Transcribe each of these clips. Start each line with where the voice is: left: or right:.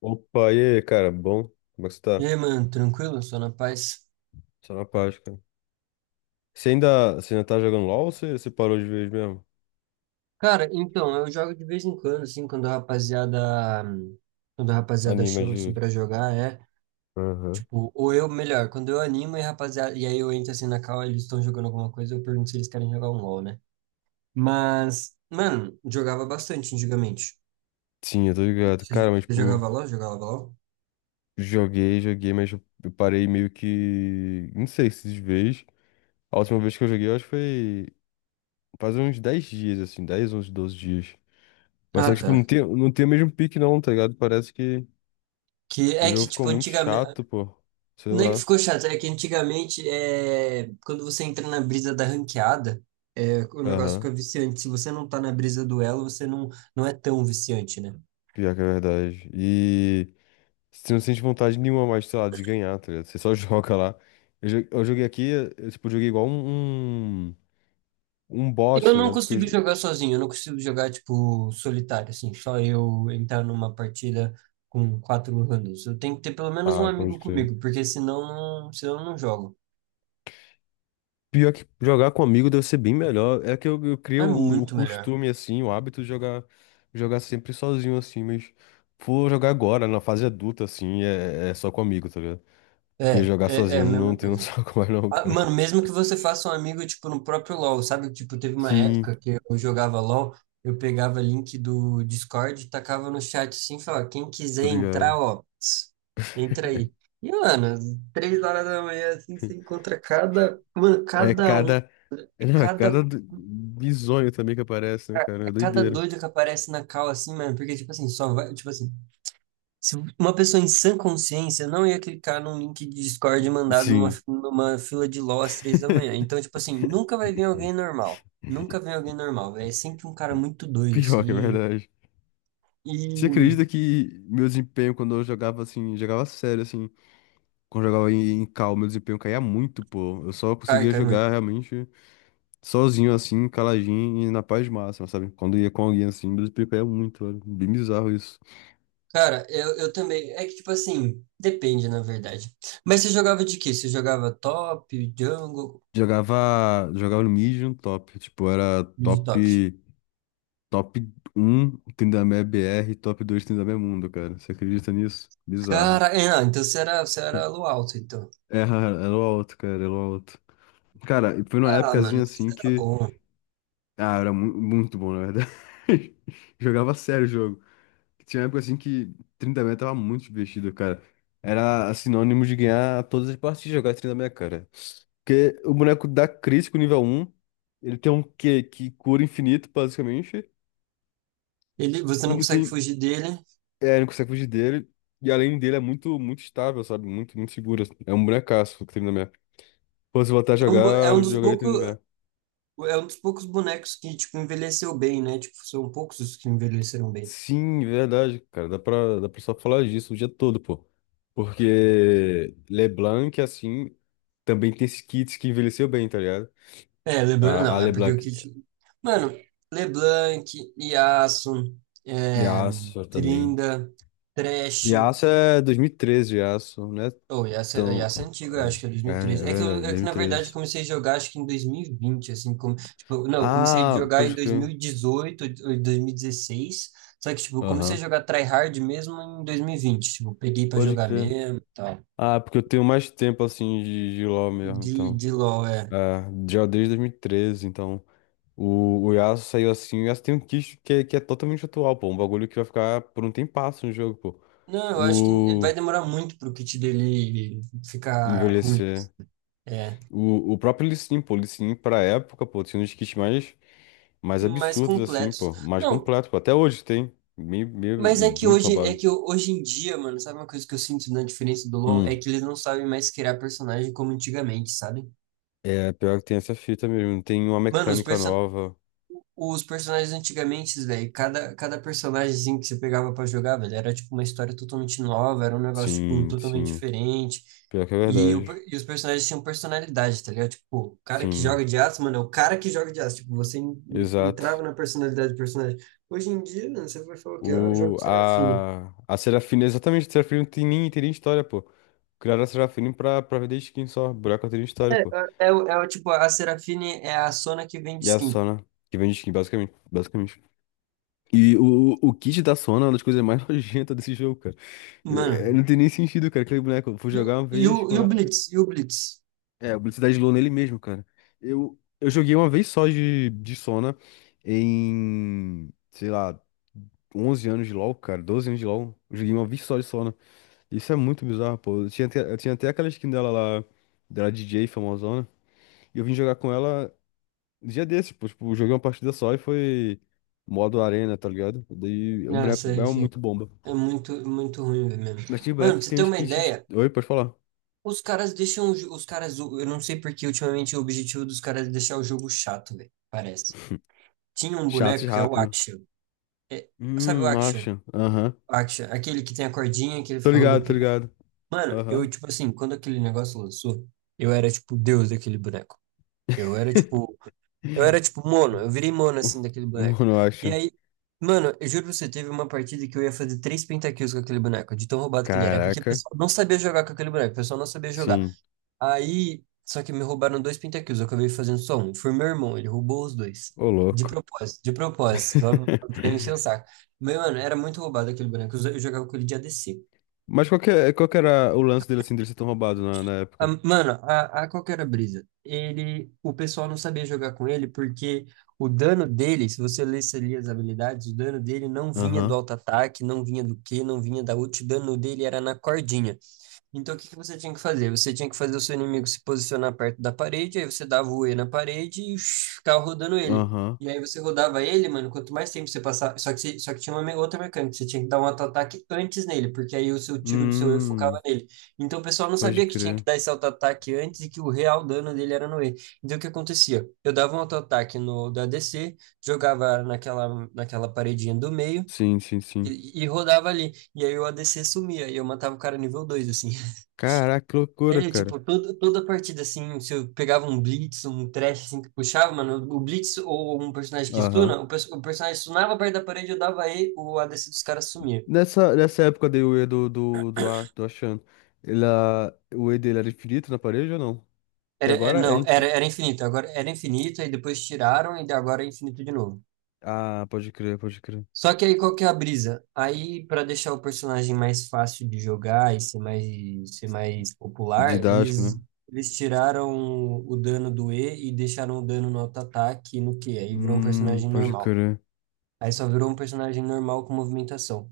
left: Opa, e aí, cara, bom? Como é que você
right: E
left: tá?
right: aí, mano, tranquilo? Só na paz?
left: Só na paz, cara. Você ainda tá jogando LOL ou você parou de vez mesmo?
right: Cara, então, eu jogo de vez em quando, assim, quando a rapaziada
left: Anima
right: chama, assim,
left: de.
right: pra jogar, é,
left: Aham.
right: tipo, quando eu animo e a rapaziada, e aí eu entro, assim, na call, eles estão jogando alguma coisa, eu pergunto se eles querem jogar um LoL, né? Mas, mano, jogava bastante antigamente.
left: Sim, eu tô ligado.
right: Você
left: Cara, mas,
right: você
left: tipo,
right: jogava LoL? Jogava LoL?
left: joguei, mas eu parei meio que. Não sei se de vez. A última vez que eu joguei, eu acho que foi faz uns 10 dias, assim, 10 11, 12 dias. Mas só
right: Ah,
left: que, tipo, não
right: tá.
left: tem, não tem o mesmo pique, não, tá ligado? Parece que
right: Que
left: o
right: é
left: jogo
right: que,
left: ficou
right: tipo,
left: muito
right: antigamente.
left: chato, pô. Sei
right: Não é que
left: lá.
right: ficou chato, é que antigamente, é, quando você entra na brisa da ranqueada, é, o negócio
left: Aham.
right: fica viciante. Se você não tá na brisa do elo, você não é tão viciante, né?
left: Pior que é verdade. E. Você não sente vontade nenhuma mais, sei lá, de ganhar, tá ligado? Você só joga lá. Eu joguei aqui, eu, tipo, joguei igual um bot,
right: Eu
left: tá
right: não
left: ligado? Fico.
right: consigo jogar sozinho, eu não consigo jogar, tipo, solitário, assim, só eu entrar numa partida com quatro randoms. Eu tenho que ter pelo menos um
left: Ah, pode
right: amigo
left: crer.
right: comigo, porque senão, senão eu não jogo.
left: Pior que jogar com amigo deve ser bem melhor. É que eu
right: Mas
left: crio
right: é
left: o
right: muito melhor.
left: costume, assim, o hábito de jogar sempre sozinho, assim, mas for jogar agora, na fase adulta, assim, é só com amigo, tá ligado? Porque jogar
right: É
left: sozinho
right: a
left: não
right: mesma
left: tem um
right: coisa.
left: saco mais não,
right: Ah,
left: cara.
right: mano, mesmo que você faça um amigo, tipo, no próprio LoL, sabe? Tipo, teve uma
left: Sim,
right: época que eu jogava LoL, eu pegava link do Discord, e tacava no chat assim, e falava, quem
left: tô
right: quiser entrar,
left: ligado.
right: ó, ps, entra aí. E, mano, às três horas da manhã, assim, você encontra cada, mano,
left: É
right: cada um,
left: cada. Não, é
right: cada,
left: cada bizonho também que aparece, né, cara? É
right: cada
left: doideira.
right: doido que aparece na call, assim, mano, porque, tipo assim, só vai, tipo assim, se uma pessoa em sã consciência não ia clicar num link de Discord mandado
left: Sim.
right: numa fila de LOL às três da manhã. Então, tipo assim, nunca vai vir alguém normal. Nunca vem alguém normal, velho. É sempre um cara muito doido,
left: Pior que é
right: assim.
left: verdade. Você
right: E.
left: acredita que meu desempenho quando eu jogava assim, jogava sério, assim, quando eu jogava em cal, meu desempenho caía muito, pô. Eu só
right: Ai,
left: conseguia
right: cai
left: jogar
right: muito.
left: realmente sozinho, assim, caladinho e na paz máxima, sabe? Quando ia com alguém assim, meu desempenho caía muito, velho. Bem bizarro isso.
right: Cara, eu também. É que, tipo assim, depende, na verdade. Mas você jogava de quê? Você jogava top, jungle,
left: Jogava no mid e no top, tipo, era
right: mid top?
left: top. Top um, Trindamé BR, top 2 Trindamé Mundo, cara. Você acredita nisso?
right: Cara,
left: Bizarro.
right: é, não, então você era elo alto, então.
left: É, era o alto, cara, era o alto. Cara, e foi numa
right: Ah,
left: épocazinha
right: mano, você
left: assim
right: era
left: que.
right: bom.
left: Ah, era muito bom, na verdade. Jogava sério o jogo. Tinha uma época assim que 30 mega tava muito divertido, cara. Era sinônimo de ganhar todas as partidas jogar 30 mega, cara. Porque o boneco dá crítico nível um, ele tem um Q que cura infinito, basicamente.
right: Ele, você
left: E
right: não
left: não
right: consegue
left: tem.
right: fugir dele.
left: É, não consegue fugir dele. E além dele é muito, muito estável, sabe? Muito, muito seguro, assim. É um bonecaço o 30. Pô, se voltar a
right: É
left: jogar,
right: um
left: eu
right: dos
left: jogaria
right: poucos.
left: 30.
right: É um dos poucos bonecos que, tipo, envelheceu bem, né? Tipo, são poucos os que envelheceram bem.
left: Sim, verdade, cara. Dá pra só falar disso o dia todo, pô. Porque LeBlanc, assim, também tem esses kits que envelheceu bem, tá ligado?
right: É, LeBlanc
left: A
right: não, é porque o
left: LeBlanc.
right: Kit. Mano, LeBlanc, Yasuo,
left: E a
right: é,
left: Yasuo também.
right: Trinda, Thresh.
left: E a Yasuo é 2013, Yasuo, né?
right: Oh, Yasuo,
left: Então.
right: Yasuo é antigo, eu acho que é
left: É, é
right: 2013. É que,
left: verdade,
right: na verdade, eu
left: 2013.
right: comecei a jogar, acho que em 2020, assim, como, tipo, não, eu comecei a
left: Ah,
right: jogar em
left: pode crer.
right: 2018, ou em 2016, só que, tipo, eu comecei a
left: Aham,
right: jogar tryhard mesmo em 2020, tipo, peguei pra
left: pode
right: jogar
left: crer.
right: mesmo e tal.
left: Ah, porque eu tenho mais tempo assim de LoL mesmo, então.
right: De LoL, é.
left: É, já desde dois mil e treze, então. O Yasuo saiu assim, o Yasuo tem um kit que é totalmente atual, pô. Um bagulho que vai ficar por um tempasso no jogo, pô.
right: Não, eu acho que
left: O
right: vai demorar muito para o kit dele ficar ruim.
left: envelhecer.
right: É,
left: O próprio Lee Sin, pô. Lee Sin, pra época, pô, tinha um dos kits mais
right: mais
left: absurdos, assim,
right: completos.
left: pô. Mais
right: Não,
left: completo, pô. Até hoje tem. Meio,
right: mas é que
left: muito
right: hoje,
left: roubado.
right: hoje em dia, mano, sabe uma coisa que eu sinto na diferença do LoL? É
left: Hum.
right: que eles não sabem mais criar personagem como antigamente, sabe?
left: É, pior que tem essa fita mesmo. Tem uma
right: Mano, os,
left: mecânica
right: perso
left: nova.
right: Os personagens antigamente, velho, cada personagemzinho que você pegava pra jogar, velho, era tipo uma história totalmente nova, era um negócio, tipo,
left: Sim,
right: totalmente
left: sim.
right: diferente.
left: Pior que é verdade.
right: E os personagens tinham personalidade, tá ligado? Tipo, o cara que
left: Sim,
right: joga de aço, mano, é o cara que joga de aço. Tipo, você
left: exato.
right: entrava na personalidade do personagem. Hoje em dia, mano, você vai falar o quê? Ah, eu jogo
left: O,
right: de Serafine.
left: a, a Serafina, exatamente, a Serafina não tem nem, história, pô. Criaram a Serafina pra vender skin só. Buraco não tem nem história, pô.
right: É, a Serafine é a Sona que vende
left: E a
right: skin.
left: Sona, que vende skin, basicamente. Basicamente. E o kit da Sona é uma das coisas mais nojentas desse jogo, cara. É,
right: Mano,
left: não tem nem sentido, cara. Aquele boneco, eu fui jogar uma vez
right: e
left: com
right: o
left: ela.
right: Blitz? E o Blitz?
left: É, o Blitzkrieg Low nele mesmo, cara. Eu joguei uma vez só de Sona em, sei lá, 11 anos de LoL, cara, 12 anos de LoL. Eu joguei uma vez só de Sona. Isso é muito bizarro, pô. Eu tinha até aquela skin dela lá, dela DJ famosona. E eu vim jogar com ela um dia desses, pô. Tipo, joguei uma partida só e foi modo arena, tá ligado? Daí o
right: Nossa,
left: boneco é muito bomba.
right: é muito, muito ruim mesmo.
left: Mas tem
right: Mano,
left: boneco
right: pra
left: que
right: você
left: tem
right: ter
left: uns
right: uma
left: kits.
right: ideia,
left: Oi, pode falar.
right: os caras deixam, os caras, eu não sei porque ultimamente o objetivo dos caras é deixar o jogo chato, velho, parece. Tinha um
left: Chatos
right: boneco que é o
left: rápido.
right: Aksha. É, sabe o Aksha?
left: Acha. Aham.
right: O Aksha, aquele que tem a cordinha, que ele
left: Tô
right: fica
left: ligado, tô
right: rodopiando.
left: ligado.
right: Mano,
left: Aham.
right: eu, tipo assim, quando aquele negócio lançou, eu era, tipo, Deus daquele boneco. Eu era, tipo, Eu era tipo mono, eu virei mono assim daquele boneco.
left: Mano, eu
right: E
left: acho.
right: aí, mano, eu juro pra você, teve uma partida que eu ia fazer três pentakills com aquele boneco, de tão roubado que ele era. É porque o
left: Caraca,
right: pessoal não sabia jogar com aquele boneco, o pessoal não sabia jogar.
left: sim.
right: Aí, só que me roubaram dois pentakills, eu acabei fazendo só um. Foi meu irmão, ele roubou os dois.
left: Ô, louco.
right: De propósito, só pra encher o saco. Mas, mano, era muito roubado aquele boneco, eu jogava com ele de ADC.
left: Mas qual que era o lance dele assim, dele ser tão roubado na época?
right: Mano, a qual que era a brisa? Ele, o pessoal não sabia jogar com ele porque o dano dele, se você lesse ali as habilidades, o dano dele não vinha do
left: Aham,
right: auto-ataque, não vinha do Q, não vinha da ult, o dano dele era na cordinha. Então, o que que você tinha que fazer? Você tinha que fazer o seu inimigo se posicionar perto da parede, aí você dava o E na parede e shh, ficava rodando ele.
left: aham.
right: E aí você rodava ele, mano, quanto mais tempo você passar. Só que, só que tinha uma outra mecânica, você tinha que dar um auto-ataque antes nele, porque aí o seu tiro do seu E focava
left: Hum,
right: nele. Então o pessoal não
left: pode
right: sabia que tinha que
left: crer.
right: dar esse auto-ataque antes e que o real dano dele era no E. Então o que acontecia? Eu dava um auto-ataque no da ADC, jogava naquela, naquela paredinha do meio.
left: Sim, sim, sim.
right: E rodava ali. E aí o ADC sumia. E eu matava o cara nível 2 assim.
left: Caraca, que loucura,
right: É,
left: cara.
right: tipo, toda partida, assim, se eu pegava um Blitz, um Thresh, assim, que puxava, mano, o Blitz ou um personagem que
left: Aham.
right: stuna, o personagem stunava perto da parede, eu dava E, o ADC dos caras sumia.
left: Nessa época daí o E do Achan, o E dele era infinito na parede ou não? Que
right: Era, é,
left: agora é
right: não, era,
left: infinito.
right: era infinito, agora era infinito, aí depois tiraram e agora é infinito de novo.
left: Ah, pode crer, pode crer.
right: Só que aí qual que é a brisa? Aí, pra deixar o personagem mais fácil de jogar e ser mais popular,
left: Didático, né?
right: eles tiraram o dano do E e deixaram o dano no auto-ataque e no Q, aí virou um personagem
left: Pode
right: normal.
left: crer.
right: Aí só virou um personagem normal com movimentação.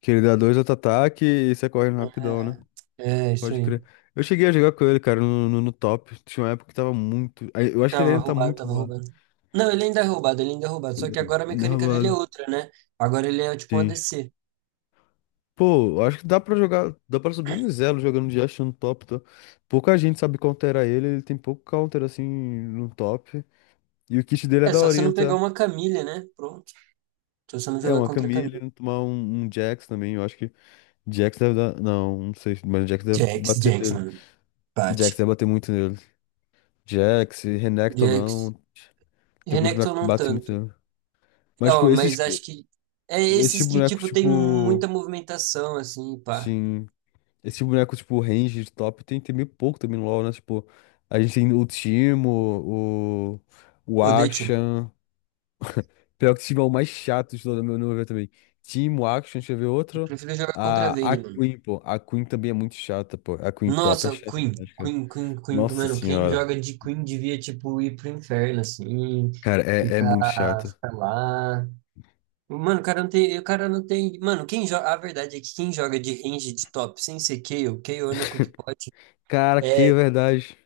left: Que ele dá dois auto-ataque e sai correndo rapidão, né?
right: É, é isso
left: Pode
right: aí.
left: crer. Eu cheguei a jogar com ele, cara, no top. Tinha uma época que tava muito. Aí, eu acho que ele
right: Tava
left: ainda tá
right: roubado,
left: muito
right: tava
left: roubado.
right: roubando. Não, ele ainda é roubado, ele ainda é roubado. Só que agora a
left: Ainda é
right: mecânica dele é
left: roubado.
right: outra, né? Agora ele é tipo um
left: Sim.
right: ADC.
left: Pô, eu acho que dá pra jogar. Dá pra subir um zelo jogando de Ashe no top, tá? Pouca gente sabe counterar ele, ele tem pouco counter assim no top. E o kit dele é
right: É, só você
left: daorinha,
right: não pegar
left: tá?
right: uma Camille, né? Pronto. Só você não
left: É
right: jogar
left: uma
right: contra a Camille.
left: Camille, tomar um, Jax também. Eu acho que Jax deve dar. Não, não sei, mas Jax deve bater
right: Jax,
left: nele.
right: mano. Bate.
left: Jax deve bater muito nele. Jax, Renekton não.
right: Jax.
left: Tem alguns
right: Renekton
left: bonecos que
right: não
left: batem muito
right: tanto.
left: nele. Mas, tipo,
right: Ó,
left: esses,
right: mas acho que é
left: esses
right: esses que,
left: bonecos,
right: tipo, tem
left: tipo.
right: muita movimentação, assim, pá.
left: Sim. Esse boneco, tipo, range de top tem meio pouco também no LoL, né? Tipo, a gente tem o Timo, o. O
right: Odeio, time.
left: Action. Pior que o Timo é o mais chato de todo no meu ver também. Timo, Action, deixa eu ver
right: Eu
left: outro.
right: prefiro jogar contra a
left: A
right: Vayne, mano.
left: Queen, pô. A Queen também é muito chata, pô. A Queen top é
right: Nossa,
left: chata demais, cara.
right: Queen,
left: Nossa
right: mano, quem
left: senhora.
right: joga de Queen devia, tipo, ir pro inferno, assim,
left: Cara, é
right: ficar,
left: muito chato.
right: ficar lá. Mano, o cara não tem, o cara não tem, mano, quem joga, a verdade é que quem joga de range de top sem ser Kayle, Kayle é o único que pode,
left: Cara, que
right: é,
left: verdade.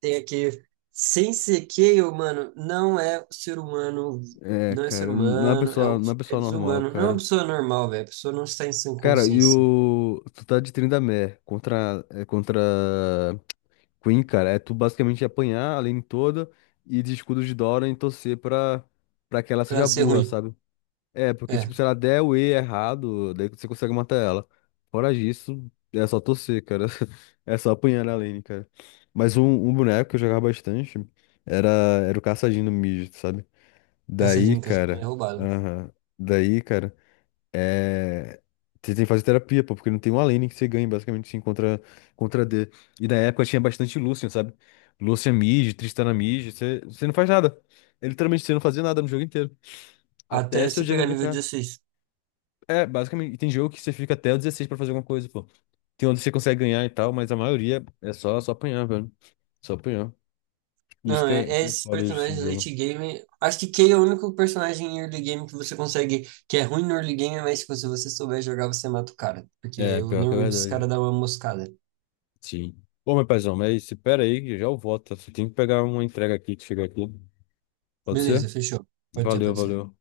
right: tem aqui, sem ser Kayle, mano, não é ser humano,
left: É,
right: não é ser
left: cara, não é uma
right: humano,
left: pessoa, não é uma
right: é
left: pessoa normal,
right: desumano, não é uma
left: cara.
right: pessoa normal, velho, a pessoa não está em sã
left: Cara, e
right: consciência,
left: o. Tu tá de Trindamere contra Queen, cara. É tu basicamente apanhar a lane toda e de escudo de Dora e torcer pra, que ela
right: pra ela
left: seja
right: ser
left: burra,
right: ruim,
left: sabe? É, porque,
right: é,
left: tipo, se ela der o E errado, daí você consegue matar ela. Fora disso, é só torcer, cara. É só apanhar na lane, cara. Mas um, boneco que eu jogava bastante era, era o Caçadinho no mid, sabe? Daí,
right: caçadinho, é
left: cara.
right: roubado.
left: Aham. Daí, cara, é. Você tem que fazer terapia, pô, porque não tem uma lane que você ganhe, basicamente, sim, contra, D. E na época tinha bastante Lucian, sabe? Lucian mid, Tristana mid, você não faz nada. Ele. Literalmente, você não fazia nada no jogo inteiro. Até
right: Até
left: seu
right: você
left: Jhin
right: pegar nível
left: gankar.
right: 16.
left: É, basicamente, e tem jogo que você fica até o 16 pra fazer alguma coisa, pô. Tem onde você consegue ganhar e tal, mas a maioria é só, apanhar, velho. Só apanhar. Isso
right: Não,
left: que
right: é,
left: é,
right: é
left: que é
right: esses
left: foda desse tipo
right: personagens
left: de
right: do late
left: jogo.
right: game. Acho que Kay é o único personagem em early game que você consegue, que é ruim no early game, mas tipo, se você souber jogar, você mata o cara. Porque
left: É,
right: eu,
left: pior que é
right: normalmente os caras
left: verdade.
right: dão uma moscada.
left: Sim. Ô, meu paizão, mas espera aí, que já eu volto, tá? Só tenho que pegar uma entrega aqui que chegou aqui. Pode ser?
right: Beleza, fechou. Pode ser,
left: Valeu,
right: pode ser.
left: valeu.